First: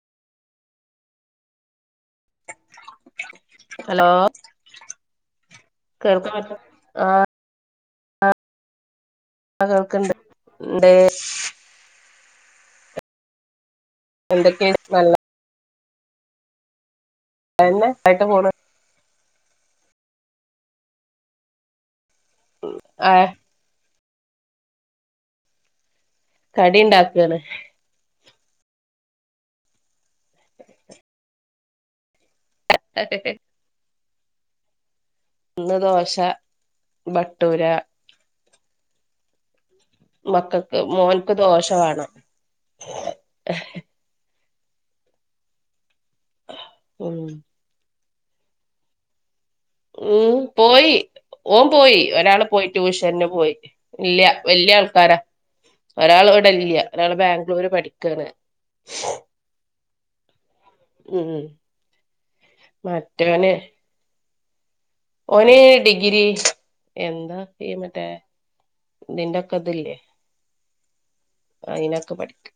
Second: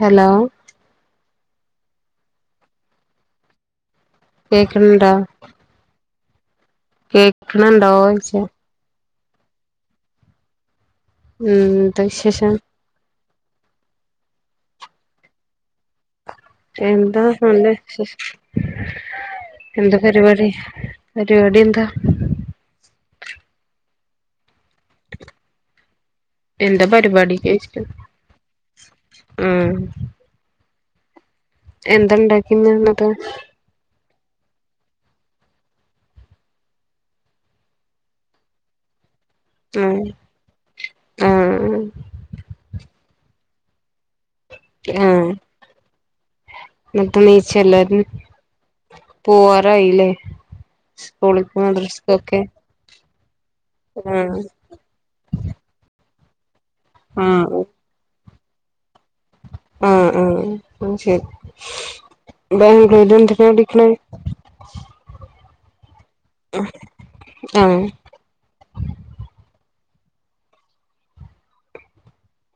Hello hello കേക്ക്ണ്‌ണ്ടോ കേൾക്ക്ണൊക്കെണ്ട് കെക്ക്ണ് ണ്ടൊയ്ച്ച ആഹ് കേൾക്ണ്ട് ഇണ്ട് ഉം ന്താ വിശേഷം എന്തൊക്കെണ് നല്ല എന്താ നല്ല നല്ലതന്നെ ആയിട്ട് വിശേഷം പോണ് എന്താ പര് വാടി പരിവാടി എന്താ ഉം ആഹ് ഉം കടി എന്താ പരിപാടി ഉണ്ടാക്കാണ് കെയ്ച്ച്ട്ട് ആഹ് എന്താണ്ടാക്കിന്ന് ന്നട്ട് ഇന്ന് ദോശ ബട്ടൂര ഉം മക്കക്ക് മോൻക്ക് ആഹ് ദോഷവാണം ആഹ് ന്നട്ട് ഉം നീച്ചെല്ലാരും പോവാറായി ഉം പോയി ഓം പോയി മദ്രസക്കൊക്കെ ഒരാള് പോയി ട്യൂഷന്ന് പോയി ഇല്ല്യ ആഹ് വല്യ ആൾക്കാരാ ഒരാള് വെടല്ല്യ ഒരാള് ആഹ് ബാംഗ്ലൂര് പഠിക്കാണ് ആഹ് ആഹ് ശെരി ഉം ബാംഗ്ലൂരെന്തിനാ മറ്റോന് ടിക്ക്ണെ ഓന് ഡിഗ്രി എന്താ ഈഹ് ആഹ് മറ്റേ ഇതിന്റെക്കതില്ലേ അയ്നൊക്കെ പഠിക്ക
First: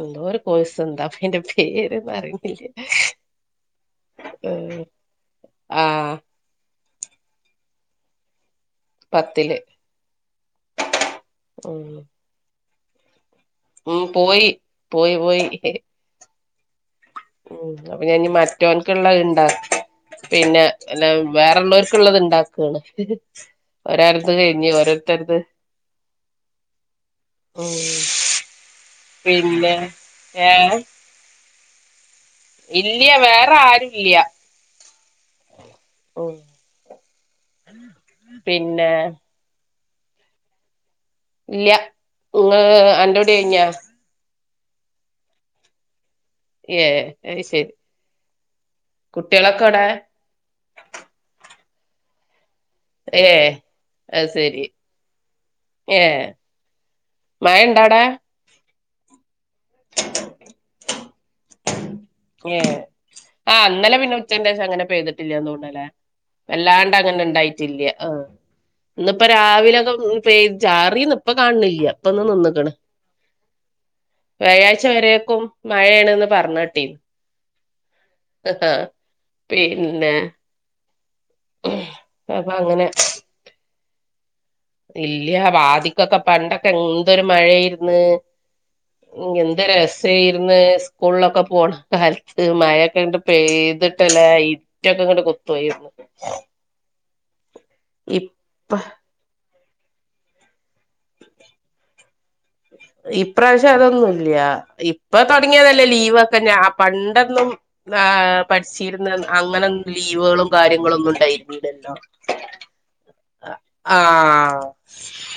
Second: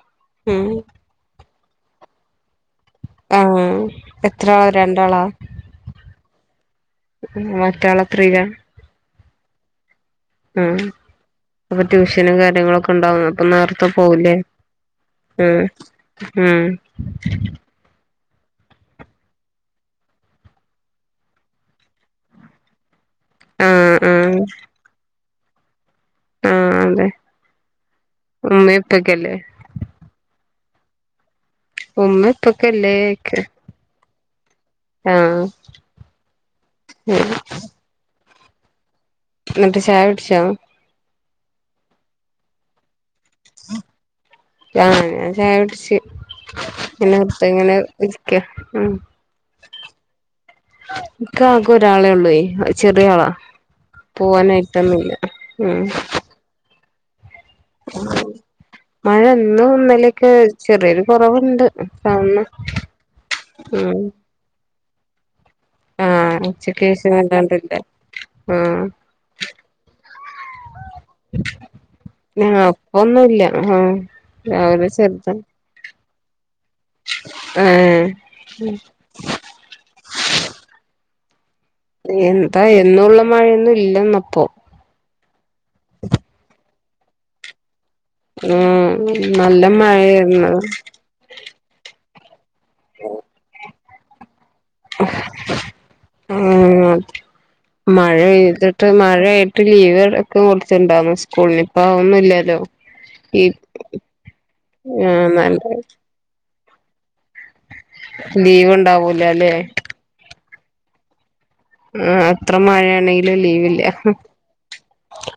എന്തോരു ഉം കോഴ്സ് എന്താപ്പയ്ന്റെ പേര്പ്പൊ അറിണില്യ ആഹ് എത്രാളാ രണ്ടാളാ ആഹ് മറ്റാളെത്രീല പത്ത്ല് ഉം അപ്പൊ ട്യൂഷനും കാര്യങ്ങളൊക്കെ ഉണ്ടാവും അപ്പനേർത്തെ ഉം പോവല്ലേ പോയി പോയി പോയി ഉം ഉം ഉം അപ്പൊഞാഞ് മറ്റൊൻക്ക്ള്ളെ ഇണ്ടാക്ക പിന്നെ എല്ല വേറെള്ളൊർക്ക്ള്ളത് ണ്ടാക്കാണ് ആഹ് ഒരാള്ത് ആഹ് കയ്ഞ്ഞ് ഓരോര്ത്തര്ത് ആഹ് അതെ ഉം ഉമ്മേം ഉപ്പക്കല്ലേ പിന്നെ ഏഹ് ഒന്ന് ഇല്ല്യ വേറാരുല്ല്യ ആഹ് ഉം പിന്നെ ന്നട്ട് ചായൊട്‌ച്ചൊ? ഇല്ല്യ പിന്നെ അന്റുടിയ്ഞ്ഞ? ആഹ് ഞൻ ചായൊട്ച് ഏഹ് പിന്നെ പ്പങ്ങനെ ഇര്ക്ക ഉം കുട്ട്യാളൊക്കൊടെ ഇക്കാകൊരാളെള്ളയ് ചെറിയ ആളാ ഏഹ് അത് ശരി പോവാനയ്ട്ടൊന്നില്യ ഉം ഏഹ് മഴ ഇണ്ടവിടെ മഴ ന്നും ഇന്നലേക്കെ ചെറിയൊരു കൊറവ്ണ്ട് ഏഹ് ആഹ് ഇന്നലെ ഉം പിന്നെ ഉച്ചന്റെശങ്ങനെ പെയ്തിട്ടില്ലതോണലേ ആഹ് ഉച്ചക്ക് ശേഷം വല്ലാണ്ടില്ല വല്ലാണ്ടങ്ങനെണ്ടായ്റ്റില്യ ആഹ് ആഹ് ഇന്ന്പ്പ രാവിലൊക്കെ പെയ് ചാറിന്ന്പ്പകാണില്ല്യ ഇപ്പന്ന് നിന്ന്ക്ക്ണ് അപ്പൊന്നുല്ല്യ ആഹ് രാവിലെ ചെറുത വ്യാഴാഴ്ച്ചവരെക്കും മയേണെന്ന് പർഞ്ഞെട്ടീന്ന് ഏഹ് ആഹ് പിന്നെ അപ്പൊ എന്താ അങ്ങനെ എന്നുമ്മള്ള മഴയൊന്നും ഇല്ലന്നപ്പോ ഇല്ല വാദിക്കൊക്കെ പണ്ടൊക്കെ എന്തൊരു മഴയാരുന്ന് ഉം നല്ല എന്താ മഴയായിരുന്നു രസമായിരുന്ന് സ്കൂളിലൊക്കെ പോണം കാലത്ത് മഴൊക്കെ ഇണ്ട് പെയ്തിട്ടല്ലേ കുറ്റക്കെ ഇങ്ങോട്ട് കൊത്തുയിരുന്നു ഉം മഴെ പെയ്തിട്ട് മഴ ആയിട്ട് ലീവ്ക്കെ കൊടുത്തുണ്ടാവുന്നു സ്കൂളിന ഇപ്പഅതൊന്നുമില്ലല്ലോ ഇപ്രാവശ്യം അതൊന്നുല്ല ഇപ്പൊ ആഹ് നല്ല തുടങ്ങിയതല്ലേ ലീവ്ക്കെ ഞാ ആ പണ്ടൊന്നും ആ ലീവ് പഠിച്ചിരുന്ന ഉണ്ടാവൂലല്ലേ അങ്ങനെ ലീവുകളും കാര്യങ്ങള ഒന്നും ഉണ്ടായില്ല ല്ല ആഹ് എത്ര മഴയാണെങ്കിലും ലീവില്ല ആഹ്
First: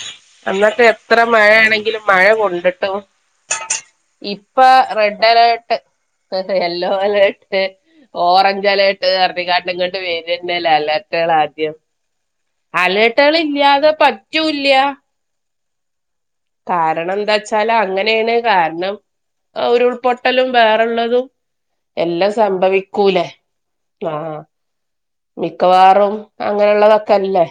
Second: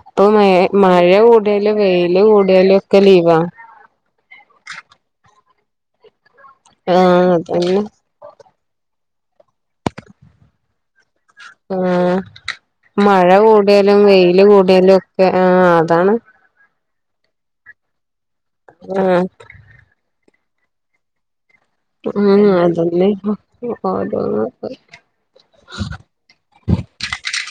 ഇപ്പൊ മഴ അന്നൊക്കെ മഴ എത്ര കൂടിയാലും മഴയാണെങ്കിലും വെയില് മഴ കൂടിയാലും കൊണ്ടിട്ടും ഒക്കെ ലീവാ ഇപ്പൊ red alert yellow ah alert അതന്നെ ഓറഞ്ച് അലേർട്ട് അറിക്കാട്ട് ഇങ്ങോട്ട് വേരുന്നല അല്ല ആഹ് മഴ അലേർട്ടുകൾ ഇല്ലാതെ കൂടിയാലും വെയിൽ പറ്റൂല്ല കൂടിയാലും ഒക്കെ ആ അതാണ് കാരണം എന്താ വച്ചാല് അങ്ങനെയാണ് കാരണം ആഹ് ഉരുൾപൊട്ടലും വേറള്ളതും ഉം അതന്നെ ആഹ് മിക്കവാറും അങ്ങനെയുള്ളതൊക്കെല്ലേ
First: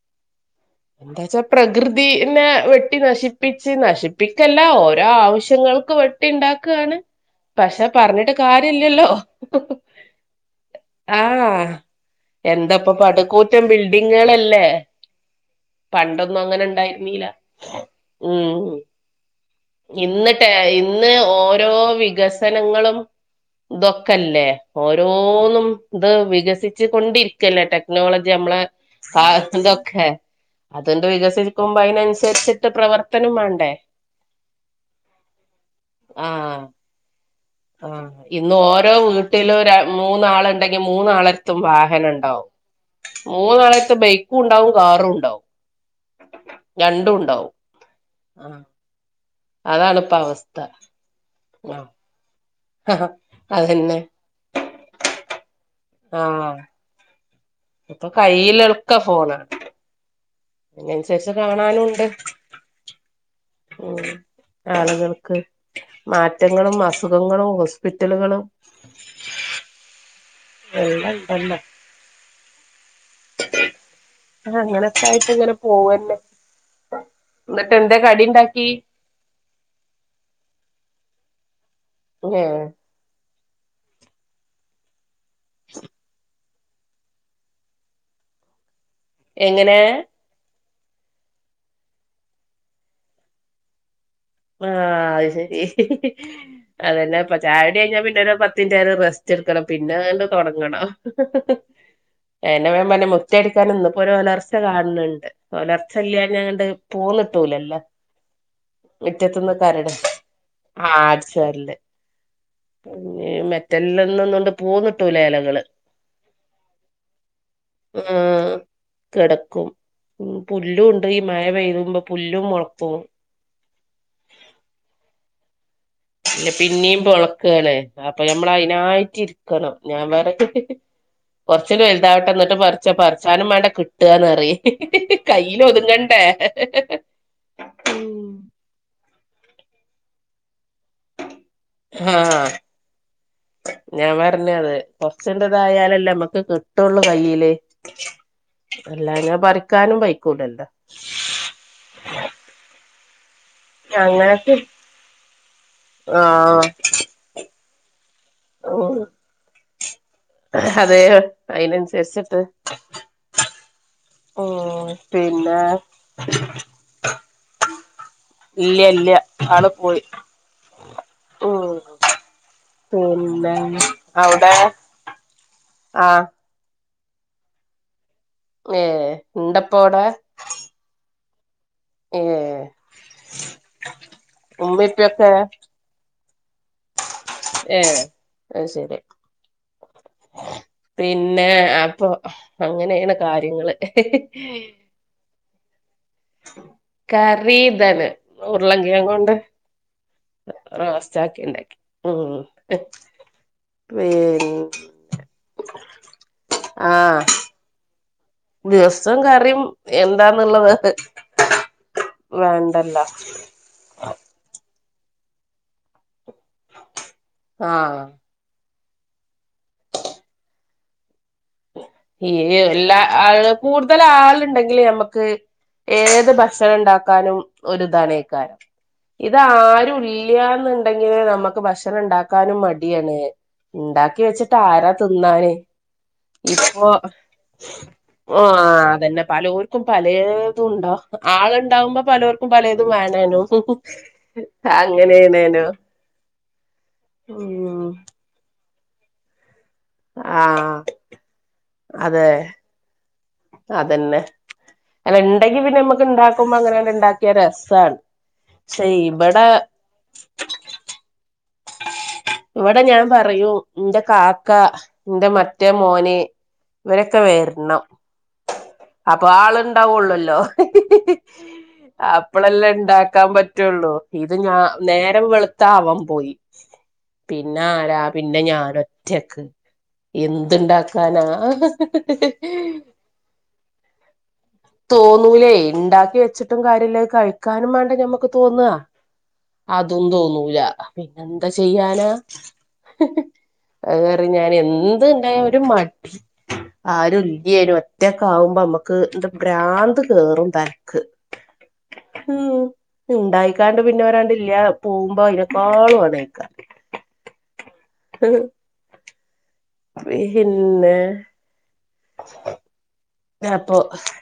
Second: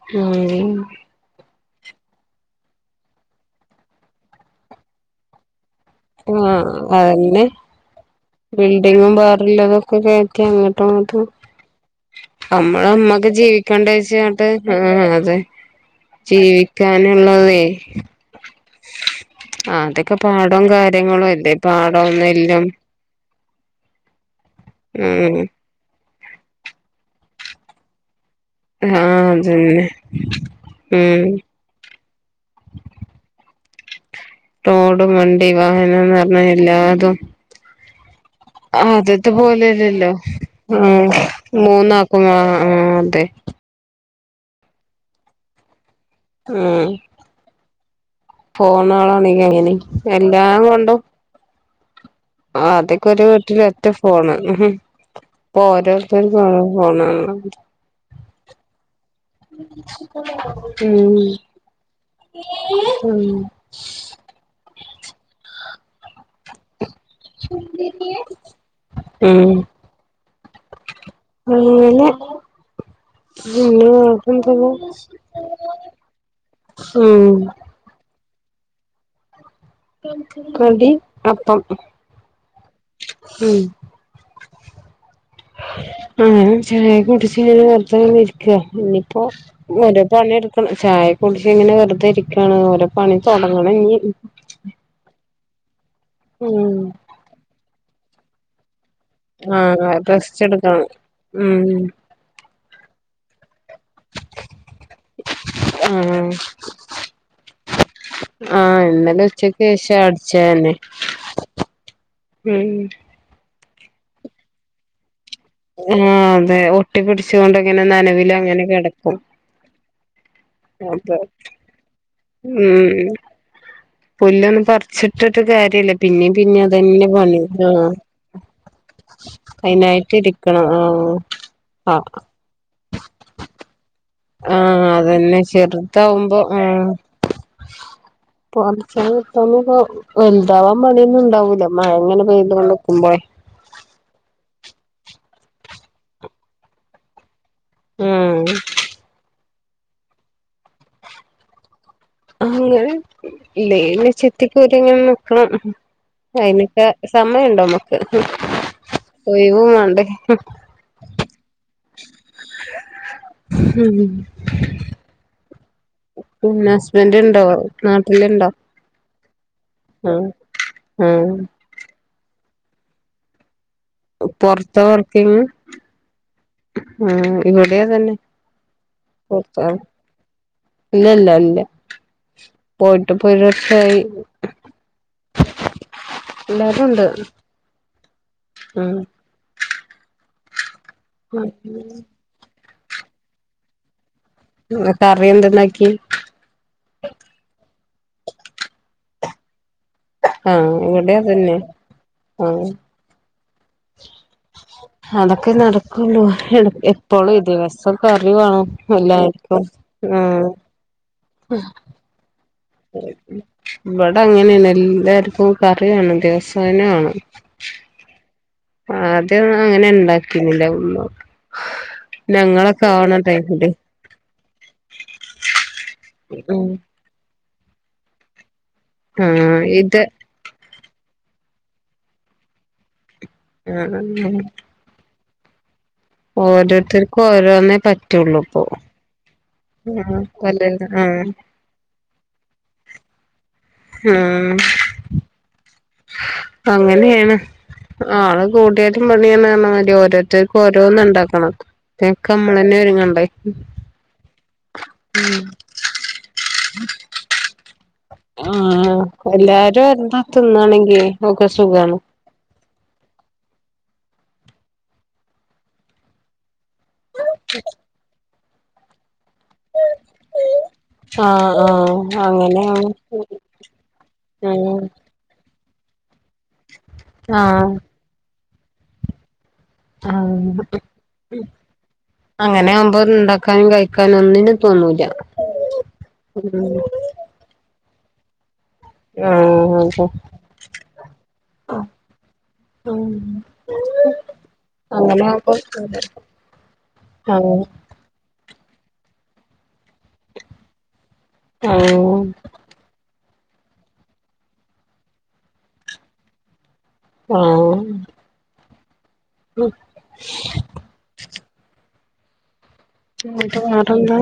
ഉം എന്താന്ന് വച്ചാൽ പ്രകൃതിനെ വെട്ടി നശിപ്പിച്ച് നശിപ്പിക്കല്ല ഓരോ ആവശ്യങ്ങൾക്ക് വെട്ടുവ ആഹ അതന്നെ കാര്യല്ലല്ലോ ബിൽഡിങ്ങും [unintelligible] അങ്ങോട്ടുമിങ്ങോട്ടും ആഹ് നമ്മള എന്താപ്പ അമ്മക്ക് പടുകൂറ്റം ജീവിക്കണ്ടെ വച്ചിട്ട് ബിൽഡിങ്ങുകളല്ലേ ആഹ് അതെ പണ്ടൊന്നും അങ്ങനെ ഇണ്ടായിരുന്നീല ജീവിക്കാനുള്ളത് ഉം ആതൊക്കെ ഇന്ന് ടെ പാടം കാര്യ ഇന്ന് ഓരോ വികസനങ്ങളും ഇദൊക്കല്ലേ ഓരോ. ഉം ഇത് വികസിച്ച കൊണ്ടിരിക്കല്ലേ ടെക്നോളജി നമ്മടെ ആഹ് അതന്നെ [unintelligible] അതെണ്ട് ഉം വികസി [unintelligible] അതിനനുസരിച്ചിട്ട് പ്രവർത്തനം വേണ്ടേ റോഡും വണ്ടി വാഹനന്ന് പറഞ്ഞാ എല്ലാതും ആഹ ഇന്ന് ഓരോ ആദ്യത്തെ വീട്ടിലും പോലെല്ലല്ലോ മൂന്നാളുണ്ടെങ്കി ഉം മൂന്നാളടുത്തും വാഹനം മൂന്നാക്കും ആ ഉണ്ടാവും ആ അതെ മൂന്നാൾക്കും ബൈക്കും ഉണ്ടാവും കാറും ഉണ്ടാവും രണ്ടും ഉണ്ടാവും ആഹ് പോണാളാണ അങ്ങനെ അതാണിപ്പ അവസ്ഥ എല്ലാം കൊണ്ടും ആ ആഹ് അതൊക്കെ ഒരു വീട്ടില് ഒറ്റ അതന്നെ ഫോണ് ഉം ഇപ്പ ഓരോരുത്തർക്കും ആഹ് ഓരോഫോണ ഇപ്പൊ കയ്യില എടുക്ക ഫോണ് ഉം കാണാനുണ്ട് ഉം ഉം ആളുകൾക്ക് മാറ്റങ്ങളും അസുഖങ്ങളും ഹോസ്പിറ്റലുകളും ഉം എല്ലാം ഉണ്ടല്ലോ പിന്നെ ആ അങ്ങനൊക്കെ ആയിട്ട് ഇങ്ങനെ [unintelligible] ഉം എന്തേ കടി ഉണ്ടാക്കി കടി അപ്പം അതെയോ ഉം ആ ചായ കുടിച്ച് ങ്ങനെ വെർതെങ്ങനെ ഇരിക്ക ഇനിയിപ്പോ എങ്ങനെ ഓരോ പണി ട്ക്ക പ്പം ചായ കുടിച്ച് ങ്ങനെ വെറുതെ രിക്കാണ് ഓരോ പണി തൊടങ്ങണം ഞ്ഞി ആ അത് ശെരി ഉം അതെന്നെ പ്പോ ചായുടി കയ്ഞ്ഞാ പിന്നൊരു പത്ത്ൻറ്റേരം റസ്റ്റ് ച്ച്ട്ക്കണം ആഹ് പിന്നണ്ട് റസ്റ്റ് എടുക്കണം തൊടങ്ങണം ഉം അയെന്നെ ഞാ പർഞ്ഞെ മുറ്റടിക്കാന് ന്ന് ഒരൊലൊർച്ച കാൺണ്ണ്ട് ഒലർച്ചല്ലാ ആഹ് ഞ്ഞാങ്ങട്ട് പോന്ന്ട്ടൂലല്ലോ ആ ഇന്നലെ ഉച്ചക്കേശം അടിച്ചന്നെ ആ ഉം ഈ മെറ്റൽന്നൊന്നുങ്ങട്ട് പോന്ന്ട്ടൂലെലകള് ആ അതെ ഒട്ടി പിടിച്ചോണ്ട്ങ്ങനെ നനവിലങ്ങനെ കെടക്കും കെടക്കും ഉം പുല്ലുംണ്ട് അപ്പൊ ഈ മഴ പെയ്തുമ്പൊ പുല്ലും മൊൾക്കും ഉം പുല്ലൊന്നും പറിച്ചിട്ടിട്ട് കാര്യല്ല ഇപ് ന്നെ പിന്നിം മൊളക്കോലെ അപ്പൊ ഞമ്മളയ്നായിട്ട് ഇരിക്കണം ഞാൻ അയിനായിട്ട് പറ ഇരിക്കണം ആഹ് കൊർച്ചൊക്കെ ആഹ് വെൽതാവട്ടെ ന്ന്ട്ട് പർച്ച പറിച്ചാനും വാണ്ടേ കിട്ട ട്ടന്നറി ആഹ് അതന്നെ കയ്യ്ലൊത്ങ്ങണ്ടേ ചെറുതാവുമ്പോ ഉം പറിച്ചാൻ കിട്ടോ ന്ന്പ്പോ വെൽതാവാൻ പണിയൊന്നും ണ്ടാവൂല്ല മഴങ്ങനെ ആഹ് പെയ്തോണ്ട്ക്കുമ്പഴേ ഞാൻ പർഞ്ഞത് കൊർച്ച്ണ്ട്തായാലല്ലേ ഞമ്മക്ക് കിട്ടൊള്ളു കയ്യില് ആഹ് അല്ലാഞ്ഞാ പറിക്കാനും പൈക്കൂലല്ലോ അങ്ങനെ ലേ ഇങ്ങനെ ഞങ്ങക്ക് ചെത്തിക്കോരിങ്ങനെ നിക്കണം ആഹ് അയ്ന്പ്പൊ സമയണ്ടോ നമ്മക്ക് ഒയ്വ് വാണ്ടേ അതെയോ അയ്നൻസരിച്ചിട്ട് ഉം പിന്നെ പിന്നെ ഹസ്ബന്റ് ണ്ടോ നാട്ടില്ണ്ടോ ഇല്ല ഇല്ല ആള് പോയി ആഹ് ഉം പിന്നെ അവിടെ പൊർത്ത വർക്കിങ്ങ് ആഹ് ആ ഇവിടെ അതെന്നെ ഏ ണ്ടപ്പവ്ടെ ഇല്ലല്ല ഇല്ല ഏഹ് പോയിട്ട്പ്പൊരു വർഷായി ഉമ്മേം ഉപ്പേംയൊക്കെ എല്ലാരുണ്ട് ഏ അത് ശെരി പിന്നെ അപ്പൊ അങ്ങനെണ് കാര്യങ്ങള് ന്ന് കറി യെന്ത്ണ്ടാക്കി കറീ താണ് ഉർലങ്ങേങ്ങോണ്ട് ആഹ് ഇവിടെ നാസ്താക്കി അതന്നെ ണ്ടാക്കി ഉം ആഹ് പിൻ അതൊക്കെ നടക്കൊള്ളൂ എളു ആഹ് എപ്പളും ഇ ദിവ സ്സം കറി വാണം ദിവസവും എല്ലാർക്കും കറിയും ഉം എന്താന്നുള്ളത് വേണ്ടല്ലോ ഇവിടങ്ങനെണ് എല്ലാർക്കും കറി വേണം ദിവസേന വേണം ആ ആദ്യോന്നും അങ്ങനെ ണ്ടാക്കീന്നില്ല ഉമ്മ ഈ ഞങ്ങളൊക്കെ എല്ലാ ആവണ ആ ടൈമില് കൂടുതലാള്ണ്ടെങ്കില് ഞമ്മക്ക് ഏത് ഉം ഭക്ഷണം ണ്ടാക്കാനും ഒരുതാണേക്കാരം ആഹ് ഇതാരും ഇത് ഇല് ല്ലാന്ന്ണ്ടെങ്കില് നമ്മക്ക് ഭക്ഷണം ണ്ടാക്കാനും മടിയാണ് ണ്ടാക്കി ആഹ് വെച്ചിട്ട് ആരാ തിന്നാന് ഇതിപ്പോ ഓരോരുത്തർക്കും ഓരോന്നേ പറ്റുള്ളൂ ആഹ ഇപ്പൊ അതെന്നെ പലോ ൽക്കും ആഹ് പല പലേതും ണ്ടാവും ആഹ് ആള്ണ്ടാവുമ്പൊ പലോര്ക്കും പലേതും വേണേനും അങ്ങനേണേനും അങ്ങനെണ് ആള് കൂട്യാലും പണിയാണറഞ്ഞമാരി രി ഓരോരുത്തർക്കും ആഹ് ഓരോന്നും ണ്ടാക്കണം അതെ ഇതിനൊക്കെ നമ്മളെന്നെ ഒരുങ്ങണ്ടേ അതന്നെ അല്ല ഉണ്ടെങ്കി പിന്നെ നമ്മുക്ക് ഇണ്ടാക്കുമ്പോ അങ്ങനെണ്ട് ഇണ്ടാക്കിയ രസാണ് പക്ഷെ ആഹ് ഇവിടെ എല്ലാരും എന്താതിന്നാണെങ്കിലേ നമുക്കൊരു സുഖാണ് ഇവിടെ ഞാൻ പറയും ന്റെ കാക്ക ന്റെ മറ്റേ മോന് ഇവരൊക്കെ വരണം അപ്പൊ ആള് ണ്ടാവുള്ളല്ലോ ആഹ് ആഹ് അപ്പളെല്ലാം അങ്ങനെയാണ് ഉണ്ടാക്കാൻ പറ്റുള്ളൂ ഇത് ഞാ ഉം നേരം വെളുത്താ അവൻ പോയി പിന്നെ ആഹ് ആരാ പിന്നെ ഞാനൊറ്റക്ക് എന്ത് ആഹ് ഇണ്ടാക്കാനാ ഇണ്ടാക്കാനും കഴിക്കാനും ഒന്നിനും തോന്നൂല തോന്നൂലേ ഇണ്ടാക്കി ഉം വെച്ചിട്ടും കാര്യോം ഇല്ല കഴിക്കാനും വേണ്ടേ ഞമ്മക്ക് തോന്നുവാ ആഹാ അതും തോന്നൂല പിന്നെ എന്താ ചെയ്യാനാ അത് കാരണം ഞാൻ എന്ത് അങ്ങനെ ഇണ്ടായ ആവുമ്പോ ഒരു മടി ആരും ആഹ് ഇല്ലിയേനും ഒറ്റാക്കവുമ്പോ നമ്മക്ക് എന്ത് ഭ്രാന്ത് കേറും തലക്ക് ആഹ് [inaudible] ഹുംമ്മ് ഉണ്ടായിക്കാണ്ട് പിന്നെ ഒരാണ്ട് ഇല്ല പോകുമ്പോ അതിനെക്കാളും ഇതായ്ക്കാ ആഹാ [inaudible] പി ഹിന്നെ എന്താ വേറെന്താ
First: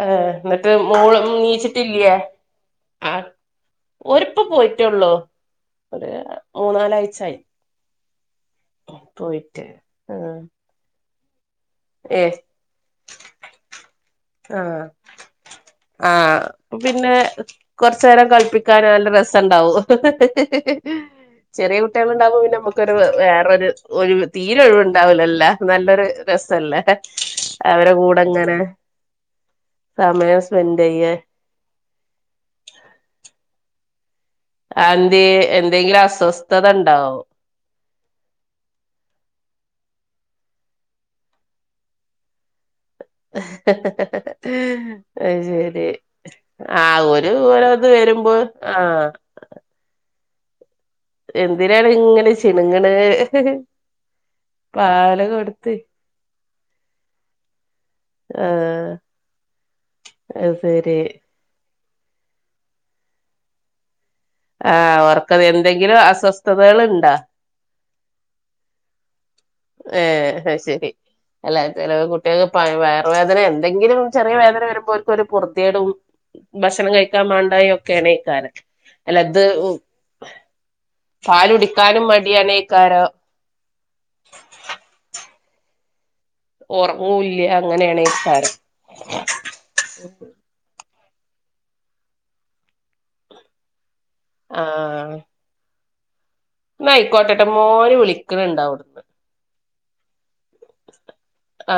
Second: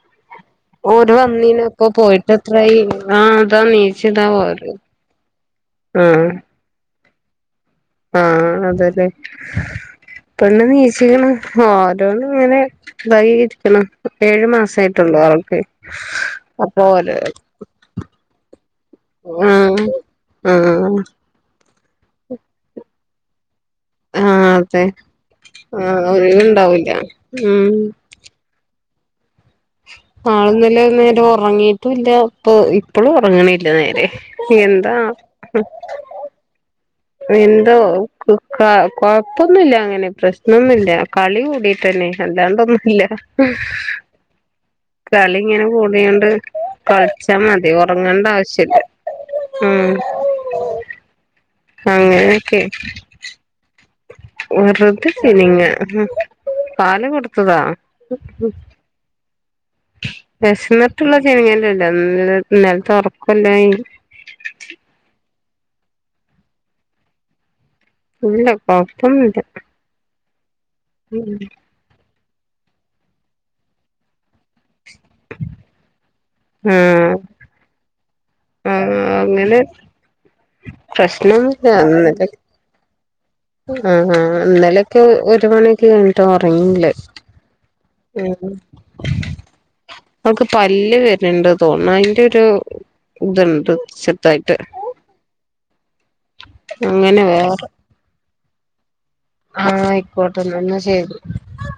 ഏ എന്നിട്ട് ഓര് മോള് വന്നീനു ഇപ്പൊ നീച്ചിട്ടില്ലയേ പോയിട്ട് എത്രായി ആ ആഹ് ഇതാ ഓര്പ്പ പോയിട്ടേ ഒള്ളൂ ഉം മൂന്നാലാഴ്ച ആയി ആഹ അതെല്ലേ ആഹ് പെണ്ണ് നീച്‌ക്ക്ണ് ഒരോന്ന് ഏഹ് ഇങ്ങനെ വൈകിരിക്കണ് ഏഴു മാസ ആയിട്ടുള്ളൂ അവൾക്ക് ആഹ അപ്പൊ പിന്നെ ഓരോ കൊറച്ചു നേരം കളിപ്പിക്കാന് നല്ല രസം ഉണ്ടാവും ആഹ് ആഹ് ചെറിയ കുട്ടികള് ഉണ്ടാവുമ്പോ പിന്നെ നമ്മക്കൊരു വേറെ ഒരു ഒഴുവ് ആഹ് തീരെ അതെ ഒഴിവുണ്ടാവില്ലലാ ആഹ് നല്ലൊരു രസല്ലേ ഒഴിവുണ്ടാവൂല ഉം അവരെ കൂടെ ങ്ങനെ ആള് ഇന്നല്ലേ ചെയ്യ നേരെ ഒറങ്ങിയിട്ടും ഇല്ല ഇപ്പ ഇപ്പളും ഒറങ്ങണു ഇല്ല നേരെ എന്താ അതെന്തേ എന്തെങ്കിലും അസ്വസ്ഥത ഉണ്ടാവും എന്തോ ക് ക കൊഴപ്പൊന്നുല്ല അങ്ങനെ പ്രശ്നൊന്നുല്ല കളി കൂടിയിട്ടേന്നെ അല്ലാണ്ടൊന്നുല്ല അഹ് കളി ഇങ്ങനെ ശരി കൂടിയോണ്ട് ആ ഒരു കളിച്ചാ ഓരോത് വരുമ്പോ ആഹ ഉംമ് എന്തിനാണ് ഇങ്ങനെ ചിണുങ്ങണ് വെറുതെ പാല് കൊടുത്ത് ചിണുങ്ങ പാല് കൊടുത്തതാ ആഹ് അത് ശരി വേശുന്നുട്ടുള്ള ചിണുങ്ങല്ലല്ല ഇന്നലത്തെ ഒറക്കോ ഇല്ലായി ആ അവർക്കത് എന്തെങ്കിലും അസ്വസ്ഥതകൾ ഉണ്ടാ ഇല്ല കൊഴപ്പൊന്നില്ല ഹേ ആഹ് ശരി അല്ല അല്ല കുട്ടികൾക്ക് പ വയറ് വേദനേ എന്തെങ്കിലും ചെറിയ വേദന വരുമ്പോഴേക്കും അവർക്കൊരു പൊറതികെടും ഭക്ഷണം ആഹ് കഴിക്കാൻ മണ്ടായൊക്കെക്കാരം അല്ലത് അങ്ങനെ പ്രശ്നൊന്നുല്ല പാലുടിക്കാനും മടിയാണേക്കാരം അഹ് ആ ഇന്നലക്കെ ഒരുമണി കഴിഞ്ഞിട്ടാ ഒറങ്ങിയുള്ളേ ഒറങ്ങൂല്ല ഉം അങ്ങനെയാണേക്കാരം അവക്ക് പല്ല് വരണ്ട് തോന്നുന്നു അതിന്റെ ഒരു ഇതുണ്ട് ശ ആ എന്നാ അങ്ങനെ ആയിക്കോട്ടെട്ടാ മോന് വിളിക്കണ് ഇണ്ടാവും ആഹ ആയിക്കോട്ടെന്നാ എന്നാ ശെരി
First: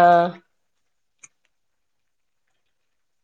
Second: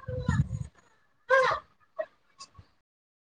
ആഹ